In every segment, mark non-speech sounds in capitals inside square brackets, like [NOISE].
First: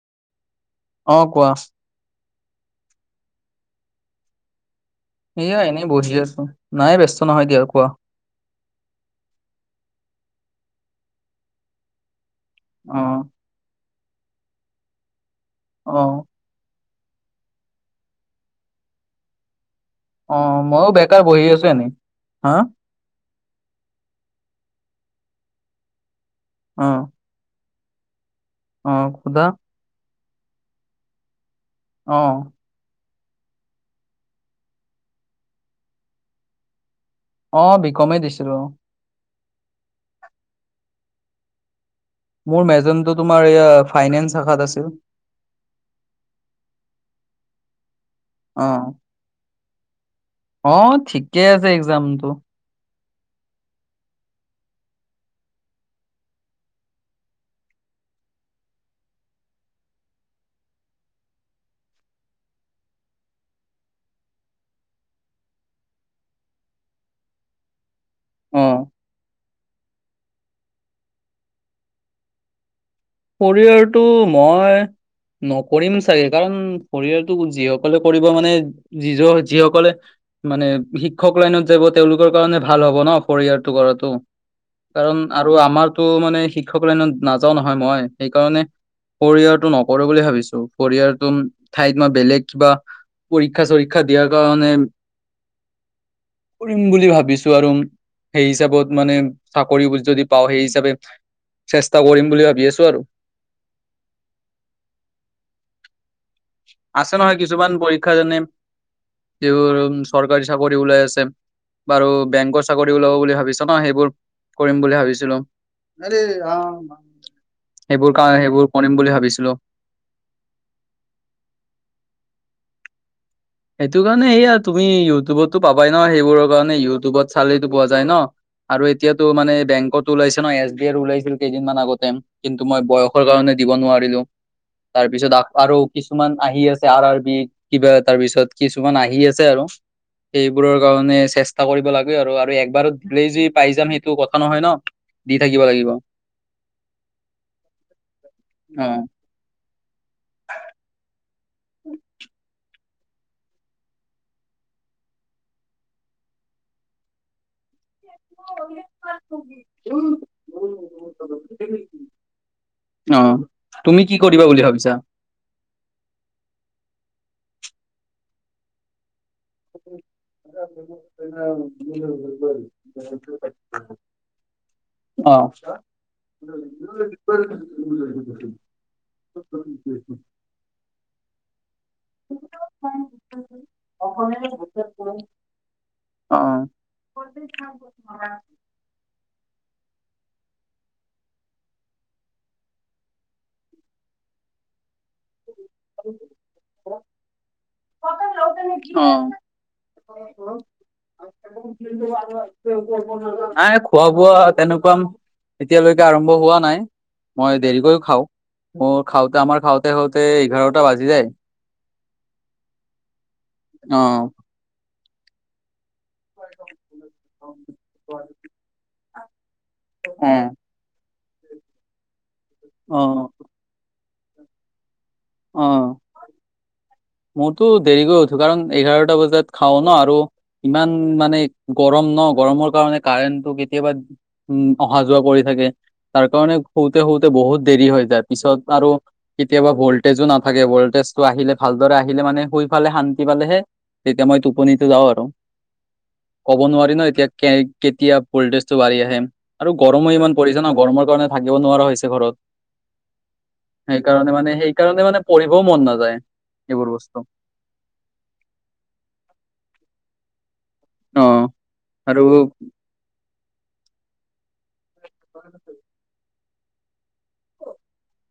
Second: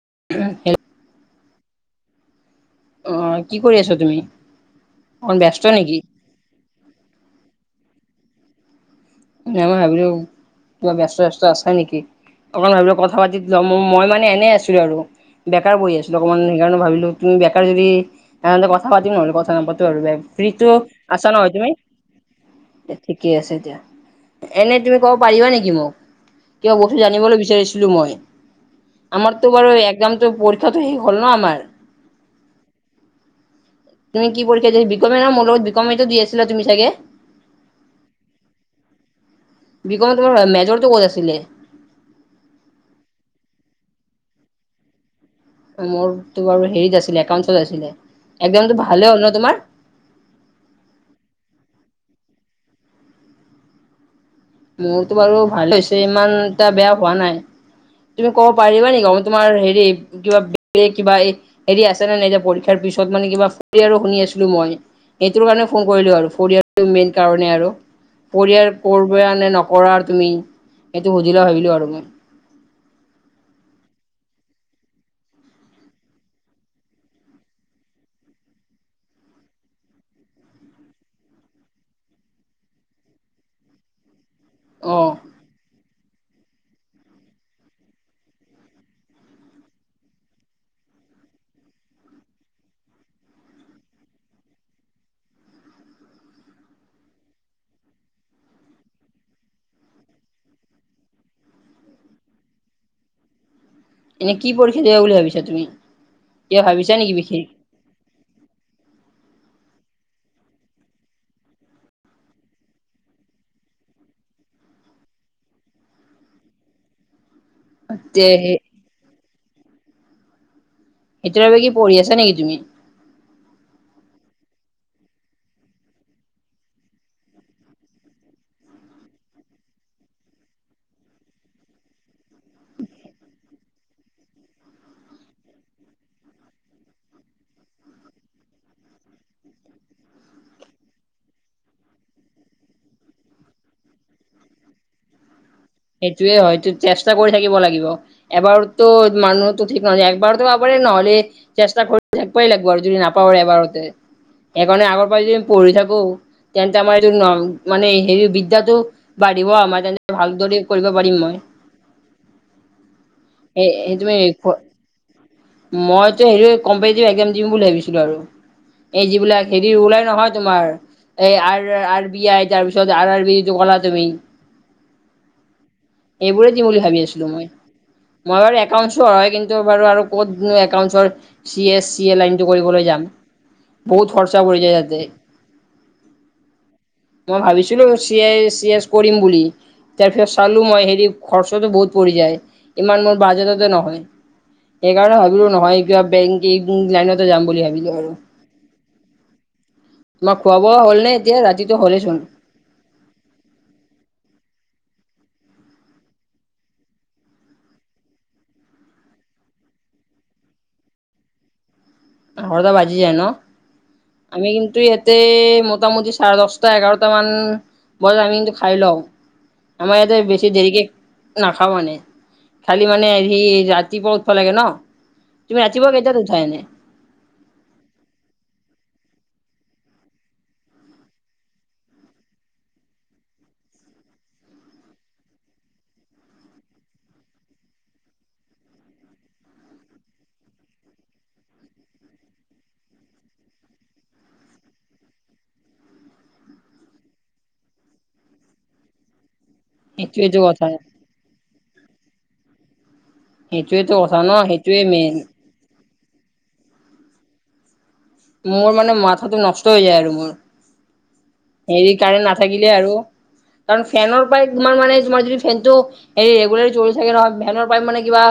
[UNINTELLIGIBLE] অ কোৱা অ' কি কৰি আছা তুমি? অকণ এয়া ব্যস্ত এনেই নেকি বহি আছো নাই ব্যস্ত নহয় দিয়া কোৱা মই ভাবিলো কিবা ব্যস্ত-স্যস্ত আচা নেকি অকমান ভাবিলো অ কথা পাতি লম। মই মানে এনেই আছিলো আৰু বেকাৰ বহ অ আছিলো অকনমান সেইকাৰণে ভাবিলো। তুমি বেকাৰ যদি তেনেতে কথা পাতিম নহ'লে কথা নাপাত। অ ফ্ৰীটো মইও বেকাৰ আছা বহি নহয় আছো তুমি এনেই হা থি ঠিক আছে এতিয়া এনেই তুমি ক'ব পাৰিবা নেকি মোক কিবা অ বস্তু জানিবলৈ বিচাৰিচো। মই অ সুধা আমাৰতো বাৰু একযামটো পৰীক্ষাটো শেষ হ'ল ন আমাৰ অ', তুমি কি পৰীক্ষা দি বিকমে না মোৰ লগত বিকমেটো দি আছিলা তুমি চাগে অ' বিকমে দিছিলো। বিকমত তোমাৰ মেজৰটো ক'ত আছিলে? মোৰ মেজনটো তোমাৰ এই আ ফাইনেন্স শাখাত আছিল। মোৰ ত বাৰু হেৰিত আছিলে একাউচত আছিলে অ এক্সামটো ভালে হ'ল ন তোমাৰ? অ' ঠিকে আছে এক্জামতটো মোৰতো বাৰু ভাল হৈছে ইমান এটা বেয়া হোৱা নাই। তুমি ক'ব পাৰিবা নেকি অ তোমাৰ হেৰি কিবা কিবা এই হেৰি আছে নে নাই এই যে পৰীক্ষাৰ পিছত মানে কিবা ফ আৰু শুনি আছিলো মই এইটোৰ কাৰণে ফোন কৰিলো আৰু ফৰিয়াল মেইন কাৰণে আৰু অ পৰিয়াল কৰা নে নকৰা তুমি সেইটো সুধিলা ভাবিলো আৰু মই। পৰিয়ালটো মই নকৰিম চাগে কাৰণ শৰয়ালটো যিসকলে কৰিব মানে যিজ যিসকলে মানে শিক্ষক লাইনত যাব তেওঁলোকৰ কাৰণে ভাল হ'ব ন কৰিযাৰটো কৰাটো। অ কাৰণ আৰু আমাৰতো মানে শিক্ষকৰত নাযাও নহয় মই সেইকাৰণে। পৰিৰিয়াৰটো নকৰো বুলি ভাবিছো পৰিৰিয়ালটো ঠাইত মই বেলেগ কিবা। পৰীক্ষা চৰীক্ষা দিয়াৰ কাৰণে। কৰিম বুলি ভাবিছো আৰু। সেই হিচাপত মানে চাকৰি যদি পাওঁ সেই হিচাপে চেষ্টা কৰিম বুলি ভাবি আছো আৰু। এনে কি পৰীক্ষা দিবা বুলি ভাবিছা তুমি। কিবা ভাবিছা নেকি আছে নহয় বিশেষ? কিছুমান পৰীক্ষাজনে। চৰকাৰী চাকৰি ওলাই আছে। বাৰু বেংকৰ চাকৰি ওলাব বুলি ভাবিছ ন সেইবোৰ কৰিম বুলি ভাবিছিলো। সেইবোৰ তে কাৰ সেইবোৰ কৰিম বুলি ভাবিছিলো। সেইটোয়ৰ বাবে কি পঢ়ি আছা নেকি তুমি। সেইটো কাৰণে সয়া তুমি ইউটিউবতটো পাবাই ন সেইবোৰৰ কাৰণে ইউটিউবত চালিটো পোৱা যায় ন। আৰু এতিয়াাতো মানে বেংকত ওলাইছে ন এছ বি আই ওলাইছিল কেইদিন মমান আগতে কিন্তু মই বয়সৰ কাৰণে, দিব নোৱাৰো তাৰপিছত আৰু কিছুমান আহি আছে আৰ বি কিবা। তাৰ পিছত কিছুমান আহি আছে আৰু। সেইবোৰৰ কাৰণে চেষ্টা কৰিব লাগে আৰু একবাৰো দিলেই য পাই যাম সেইটো কথা নহয় ন। থাকিব লাগিব সেইটোয়ে হয়তটো চেষ্টা কৰি থাকিব লাগিব এবাৰতো অ মানুহো। নহ একবাৰতো আবাৰে নহ'লে চেষ্টা কৰি থাকিবই লাগিব আৰু যদি নাপাবৰে এবাৰ। সেইকাৰণে আগৰ পৰা যদি আমি পঢ়ি থাকো তেন্তে আমাৰ এইটো ন মানে। হেৰি বিদ্যালয় বাঢ়িব আমাৰ তেনে ভালদৰে। কৰিব পাৰিম মই অ' এ তুমি কি কৰিবা সেইটো বুলি ভাবিছা। মইতো হেৰি কম্পটিভ একজাম দিম বুলি ভাবিছিলো আৰু এই যিবিলাক। হেৰি অ'। অ'। অ', ওলাই নহয় তোমাৰ এই আৰ নাই আৰ বি আই তাৰ পিছত আৰ আৰ বি যিটো কলা তুমি। অ', এইবোৰে দিম বুলি ভাবি আছিলো মই মই বাৰু এউট হয় কিন্তু বাৰু। ক'তনো একাউণ্টছৰ চি এছ। বত খৰচা য যতে। মই ভাবিছিলো চি এচ কৰিম বুলি। তাৰ পিছত চালো মই হেৰি খৰচো বহুত পৰি যায় ইমান মোৰ বাজেটতে নহয়। [INAUDIBLE] সেইকাৰণে ভাবিলো নহয় কিবা বেংক লাইনতে যাম বুলি ভাবিলো আৰু। নেকি। তোমাক খোৱা বোৱা হ'ল নে। এতিয়া ৰাতিটো হ'লেইচোন নাই খোৱা বোৱা তেনেকুৱাম এতিয়ালৈকে আৰম্ভ হোৱা নাই মই দেৰিকও খাও মোৰ খাওতে আমাৰ খাওতে - খাওতে এঘাৰটা বাজি যায়। ঘৰদা বাজি যায় ন অ'। আমি কিন্তু ইয়াতে মোটামুটি চাৰে দহটা এঘাৰটা মান বজাত আমি কিন্তু খাই লও। আমাৰ ইয়াতে অ', বেছি দেৰিকে নাখাও মানে খালি মানে সৰি ৰাতিপুৱা হব লাগে ন। তুমি অ, ৰাতিপুৱা কেইটাত উঠা এনে মইতো দেৰি গৈ উঠো কাৰণ এঘাৰটা বজাত। তাত খাও ন আৰু। ইমান মানে গৰম ন গৰমৰ কাৰণে কাৰেণ্টটো কেতিয়াবা উম, অহা যোৱা কৰি থাকে। তাৰ কাৰণে শতেতে বহুত দেৰি হয় য পিছত আৰু কেতিয়াবা ভ তেজো নাথাকে ভল্টেজটো আহিলে ভালদৰে আহিলে মানে শুই ফালে শান্তি পালেহে তেতিয়া মই টোপনিত যাও আৰু। ক'ব নোৱাৰি ন এতিয়া কেতিয়া ভোল্টেজটো বাঢ়ি আহে। আৰু গৰমো ইমান সেইটোৱেটো পৰিছে কথা ন গৰমৰ কাৰণে থাকিব নোৱাৰা হৈছে ঘৰত। সেইটয়েটো কথা ন সেইটোৱে সকাৰণে মেইন মানে পঢ়িবও মন নাযায় এইবোৰ বস্তু মোৰ মানে মাথাটো নষ্ট হৈ যায় আৰু মোৰ অ হেৰি কাৰেণ্ট আৰু নাথাকিলে আৰু কাৰণ ফেনৰ পৰাই তোমাৰ মানে তোমাৰ যদি ফেনটো হ লি থাকে নহয় ভেৰ পাইপ মানে কিবা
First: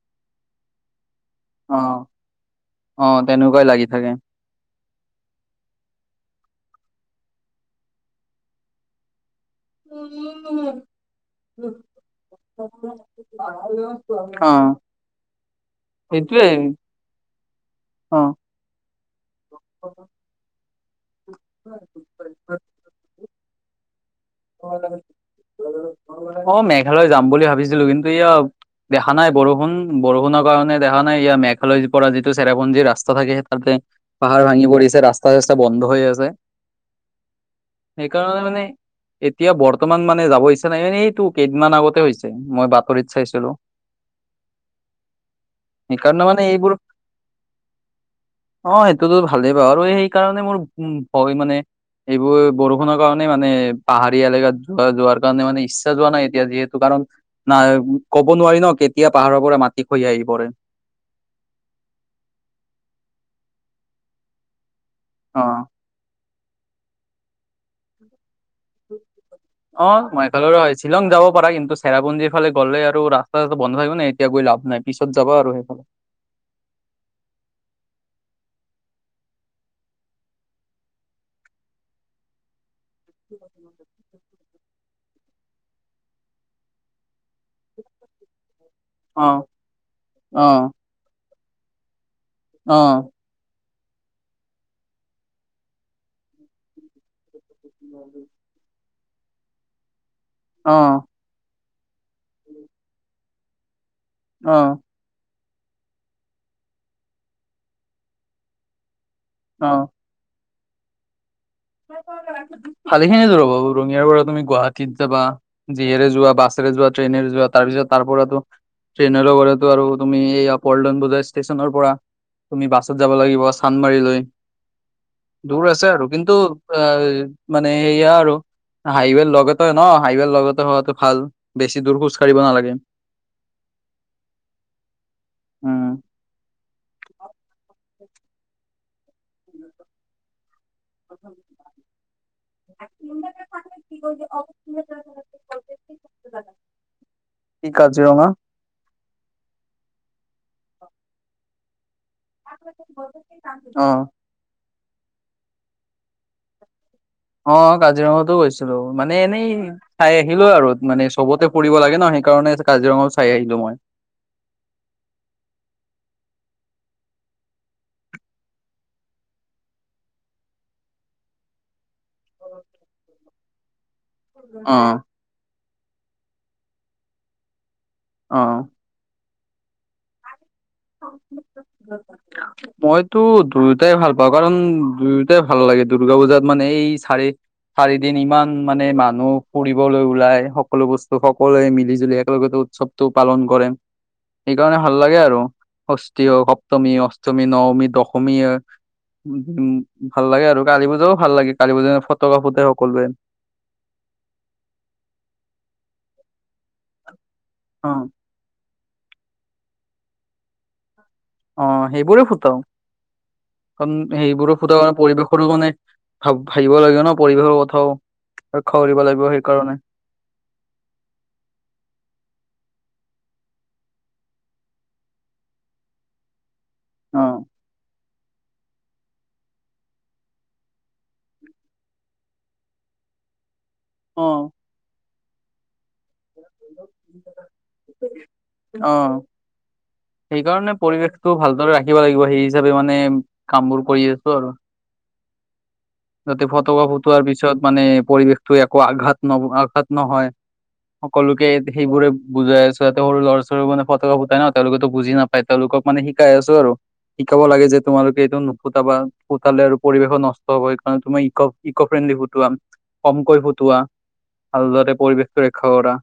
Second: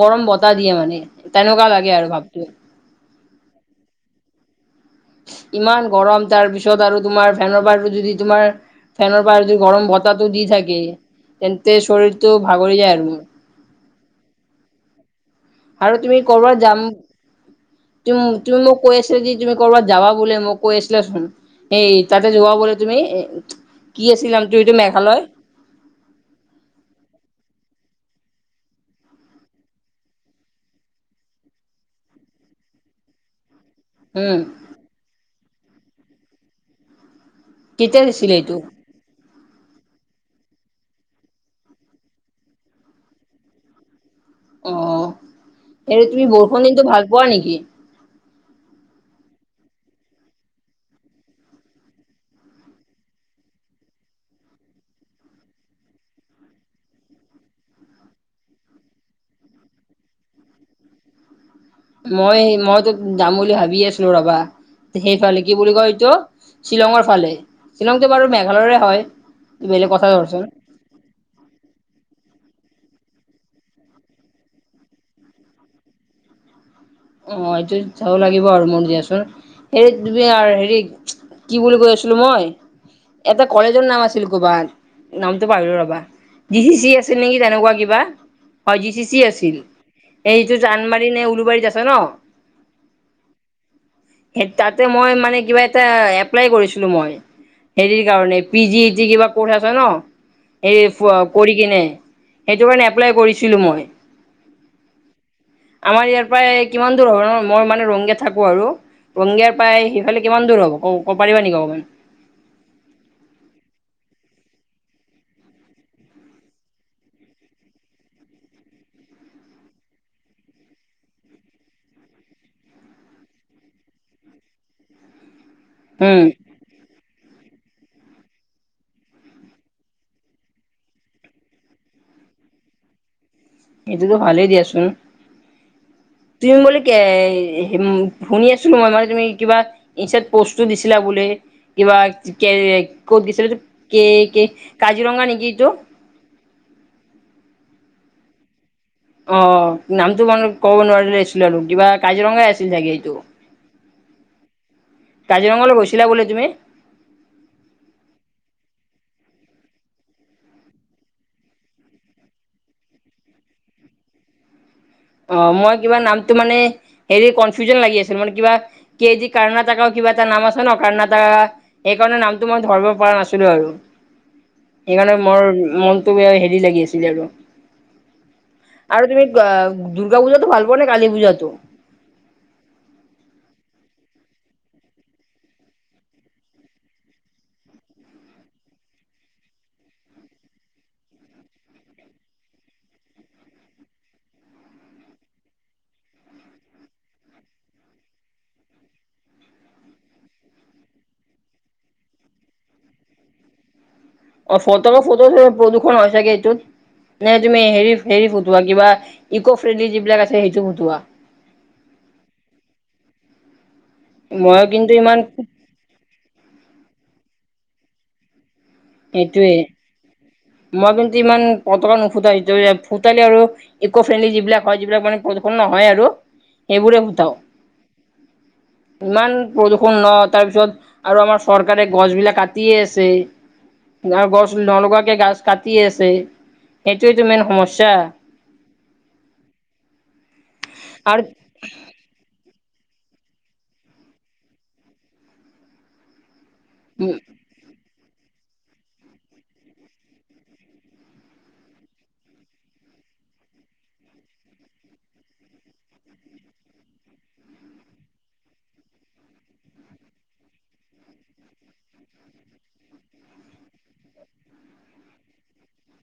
গৰম বতাহ দিয়ে মানে। তেনেকুৱা অ লাগে আৰু ভাবছো অ তেনেকুৱাই লাগি থাকে। ইমান গৰম তাৰ পিছত আৰু তোমাৰ ফেনৰ পৰাটো যদি তোমাৰ ফেনৰ যদি গৰম বতাহটো দি থাকে তেন্তে শৰীৰটো ভাগৰি যায় আৰু মোৰ অ', আৰু তুমি সেইটোৱেই কৰ'বাত যাম। অ তুম - তুমি মোক কৈ আছিলা যে তুমি কৰ'বাত যাবা বোলে মোক কৈ আছিলাচোন। সেই তাতে যোৱা বলে তুমি কি আছিল নামটো এইটো মেঘালয় অ, মেঘালয় যাম বুলি ভাবিছিলো কিন্তু এয়া দেখা নাই বৰষুণ বৰষুণৰ কাৰণে দেখা নাই ইয়াৰ মেঘালয় পৰা যিটো চেৰাপঞ্জী ৰাস্তা থাকে সেইটো তাতে পাহাৰ উম। ভাঙি পৰিছে ৰাস্তা চাষ্টা বন্ধ হৈ আছে। কেতিয়া দিছিলিলে সেইকাৰণে তো মানে এতিয়া বৰ্তমান মানে যাব ইচছা নাই এনেতো কেইদিনমান আগতে হৈছে মই বাতৰিত চাইছিলো। অ, স সেইকাৰণে তুমি মানে বৰষুণ এইবোৰ দিনটো ভাল পোৱা নেকি? অ, সেইটোতো ভালেই পা আৰু সেইকাৰণে মোৰ ভয় মানে এইবোৰ বৰষুণৰ কাৰণে মানে পাহাৰী এলেকাত যোৱা যোৱাৰ কাৰণে মানে ইচ্ছা যোৱা নাই এতিয়া যিহেতু কাৰণ না ক'ব নোৱাৰি ন। তেতিয়া পাহাৰৰ পৰা মাটি খহি আহি পৰে। মই মইতো যাম বুলি ভাবিয়ে আছিলো ৰবা সেইকাৰণে অ কি বুলি কয় এইটো শ্বিলংৰ ফালে শ্বিলংটো বাৰু মে অ, মইফালে শ্বিলং যাব পাৰা কিন্তু চেৰাপুঞ্জীৰ ফালে গ'লে আৰু ৰা ৰাস্তা চস্তা বন্ধ থাকিব নাই এতিয়া গৈ লাভ নাই পিছত যাবা আৰু সেইফালে অ, এইটো যাব লাগিব আৰু মোৰ দিয়াচোন। হেৰি তুমি আৰু হেৰি কি বুলি কৈ আছিলো মই এটা কলেজৰ নাম আছিল ক'বাত নামটো পাৰিলো ৰবা জি চি আ নেকি তেনেকুৱা কিবা হয়ি অ আছিল অ এইটো জানমাৰী নে উলবাৰীত আ ছে ন অ স তাতে মই মানে কিবা এটা এপ্লাই কৰিছিলো মই। হেৰিৰ কাৰণে পি জি দি যি কিবা কৰ্চ আছে অ নেৰি কৰি কিনে সেইটো কাৰণে এপ্লাই কৰিছিলো মই অ আমাৰ ইয়াৰ পৰাই কিমান দূৰ ধৰণৰ মই মানে ৰংকে থাকো আৰু। ৰংগিয়াৰ পৰাাই সিফালে কিমান দূৰ হ'ব ক। শালি খিনি জ ৰব ৰঙিয়াৰ পৰা তুমি। গুৱাহাটীত যাবা যিয়েৰে যোৱা বাছেৰে যোৱা ট্ৰেইনেৰে যোৱা তাৰ পিছত তাৰ পৰাতো ট্ৰেইনৰ লগতেটো আৰু তুমি এইয়া পল্টন বজাৰ ষ্টেচনৰ পৰা। তুমি বাছত যাব লাগিব চান্দমাৰি লৈ দূৰ আছে আৰু উম কিন্তু মানে সেয়া আৰু। হাইৱেৰ লগতে ন হাইৱেৰ লগতে হোৱাটো ভাল বেছি দূৰ খোজ কাঢ়িব নালাগে। সেইটোতো ভালেই দিয়াচোন উম তুমি বুলে কে শুনি আছো মই মানে তুমি কিবা ই প দিছিলা বোলে কিবা ক'ত দিছিলে কাজিৰঙা নেকি তটো কি কাজিৰঙা অ নামটো মানে ক'ব নোৱাৰিলে আছিলো কিবা কাজিৰঙাই আছিল চাগে এইটো। অ কাজিৰঙালৈ গৈছিলা বোলে তুমি। অ কাজিৰঙাতো গৈছিলো মানে এনেই চাই আহিলো আৰু মানে চবতে ফুৰিব লাগে ন। সেইেইকাৰণে কাজিৰঙা চাই আহিলো মই। অ' মই কিবা নামতটো মানে হেৰি কনফিউজন লাগি আছিল মানে কিবা কাৰণ কিবা এটা নাম আছে ন কাৰণ এটা সেইকাৰণে নামটো মই ধৰিব পৰা নাছিলো আৰু অ সেইকাৰণে মোৰ মনটো বে হেৰি লাগি আছিলে আৰু। অহ, আৰু তুমি দুৰ্গা পূজাতটো ভাল। পোৱা নে কালী পূজাতো? মইতো দুই দুটাই ভাল পাওঁ কাৰণ দুয়োটাই ভাল লাগে দুৰ্গা পূজাত মানে এই চাৰি। চাৰিদিন ইমান মানে মানুহ ফুৰিবলৈ ওলাই সকলো বস্তু সকলোৱে মিলি জুলি একেলগে উৎসৱটো পালন কৰে সেইকাৰণে ভাল লাগে আৰু। ষষ্ঠী, সপ্তমী, অষ্টমী, নৱমী, দশমী। উম, ভাল লাগে আৰু কালী পূজাও ভাল লাগে কালী পূজা ফটকাফোতে সকলোৱে [UNINTELLIGIBLE] অ' ফটো ফটকা ফুটোৱা প্ৰদূষণ হয় চাগে এইটোত ন তুমি অ হেৰি-হেৰি ফুটোৱা কিবা ইকো ফ্ৰেণ্ডলি যিবিলাক আছে সেইটো সোধোৱা। অ' সেইবোৰে ফুটাও কাৰণ সেইবোৰ মই ফুটাও কিন্তু কাৰণে ইমান পৰিৱেশৰো মানে ভাবো। ভাবিব লাগিব ন পৰিৱেশৰ কথাও। ৰক্ষা কৰিব লাগিব এইটোৱে সেইকাৰণে মই কিন্তু ইমান পতকা নুখোধা এইটো। সোলি আৰু ইকো ফ্ৰেণ্ডলি যিবিলাক হয় যিবিলাক মানে প্ৰদূষণ নহয় আৰু। সেইবোৰে অ ফুটাও। [INAUDIBLE] ইমান প্ৰদূষণ ন তাৰপিছত আৰু আমাৰ চৰকাৰে গছ বিলাক কাটয়ে আছে। অ আৰু গছ নলগোৱাকে গাছ কাটি আছে। সেইটোৱেইতো মেইন সমস্যা। অ সেইকাৰণে আৰু পৰিৱেশটো ভালদৰে ৰাখিব লাগিব সেই হিচাপে মানে কাম বোৰ কৰি আছো আৰু। যাতে ফটকা উম ফুটোৱাৰ পিছত মানে পৰিৱেশটো একো আঘাত ন আঘাত নহয়। সকলোকে সেইবোৰে বুজাই আছো ইহতে সৰু ল'ৰা ছোৱালও মানে ফটকা ফুটাই ন তেওঁলোকেতো বুজি নাপায় তেওঁলোকে। ক মানে শিকাই আছো আৰু। শিকাব লাগে যে তোমালোকে এইটো নুফুতাবা ফুটালে আৰু পৰিৱেশো নষ্ট হয়। তুমাৰ ইক ইক' ফ্ৰেণ্ডলি ফুটোৱা কমকৈ ফুটোৱা। আলতে পৰিৱেশটো ৰক্ষা কৰা।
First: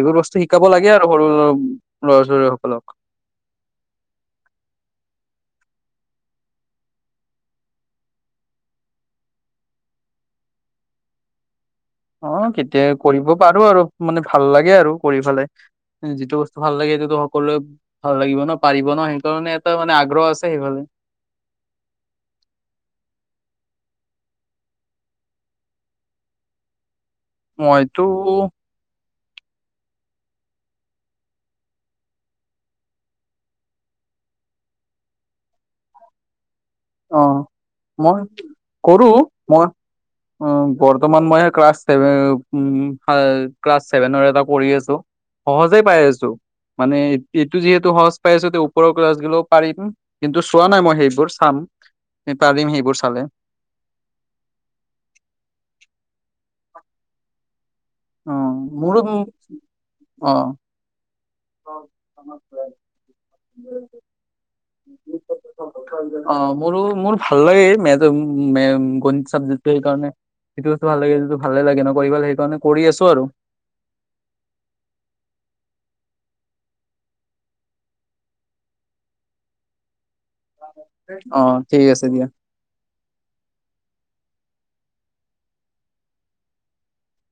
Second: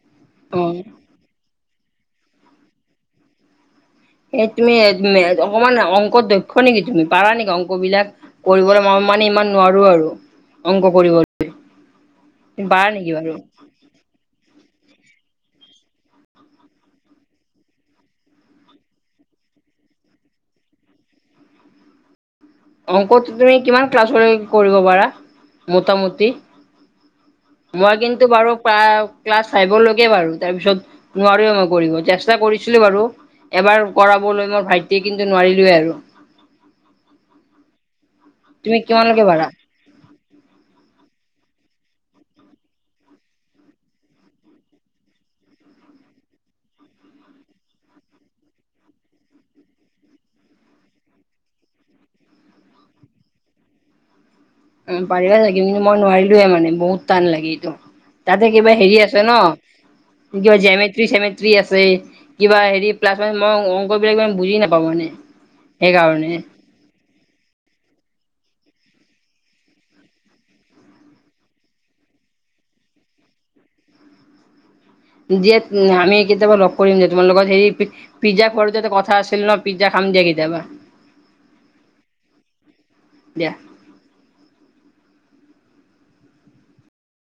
এইবোৰ বস্তু শিকাব অ লাগে আৰু সৰু ল'ৰা ছোৱালী সকলক। স তুমি উ অকমান অংক দক্ষ নেকি তুমি পাৰা নেকি অংক বিলাক কৰিবলৈ ম মানে ইমান নোৱাৰো আৰু অংক কৰিবলৈ। অ, কেতিয়া কৰিব পাৰো আৰু মানে ভাল লাগে আৰু। কৰি ফালে যিটো বস্তু ভাল লাগে সেইটো সকলোৱে ভাল লাগিব ন পাৰিব ন সেইকাৰণে এটা মানে আগ্ৰহ আছে সেইফালে। অংকটো তুমি কিমান ক্লাছলৈ কৰিব পাৰা মোটামুটি? মই মইতো কিন্তু বাৰু প্ৰায় ক্লাছ ফাইভৰ লকে বাৰু তাৰপিছত নোৱাৰো মই কৰিব চেষ্টা কৰিছিলো বাৰু। এবাৰ কৰাবলৈ মই ভাইটিয়ে কিন্তু নোৱাৰিলোৱে আৰু অ, মই তুমি কৰো কিমানলৈকে পাৰা মই অ বৰ্তমান মই ক্লাছভেন ক্লাছ চছেভেনৰ এটা কৰিঢ় আছো। সহজে পাই আছো। মানে এইটো যিহেতু সহজ পাই আছো ওপৰৰ কছ গিলও পাৰিম কিন্তু চোৱা নাই মই সেইবোৰ চাম পাবি নেকি সেইবোৰ চালে- উম পাৰিবা লাগিব কিন্তু মই নোৱাৰিলোয়ে মানে বহুত টান লাগে এইটো। অ তাতে কিবা হেৰি মোৰো আছে ন কিবা জেমেট্ৰি চেমেট আছে অ কিবা হেৰি প্লাছ মই অংক বিলাক ইমান বুজি নাপাওঁ মানে অ, সেইকাৰণে। মোৰো মোৰ ভাল লাগে গণিত চাবজেক্টো সেইকাৰণে সেইটো বস্তু ভাল লাগে যিটো ভালে লাগে নকৰি পালে সেইকাৰণে কৰি আছো আৰু। আমি কেতিয়াবা লগ কৰিম যে তোমাৰ লগত হেৰি পিজ্জা খোৱাৰতে কথা আছিল ন পিজ্জা খাম দিয়া কেতিয়াবা অ ঠিক আছে দিয়া দিয়া।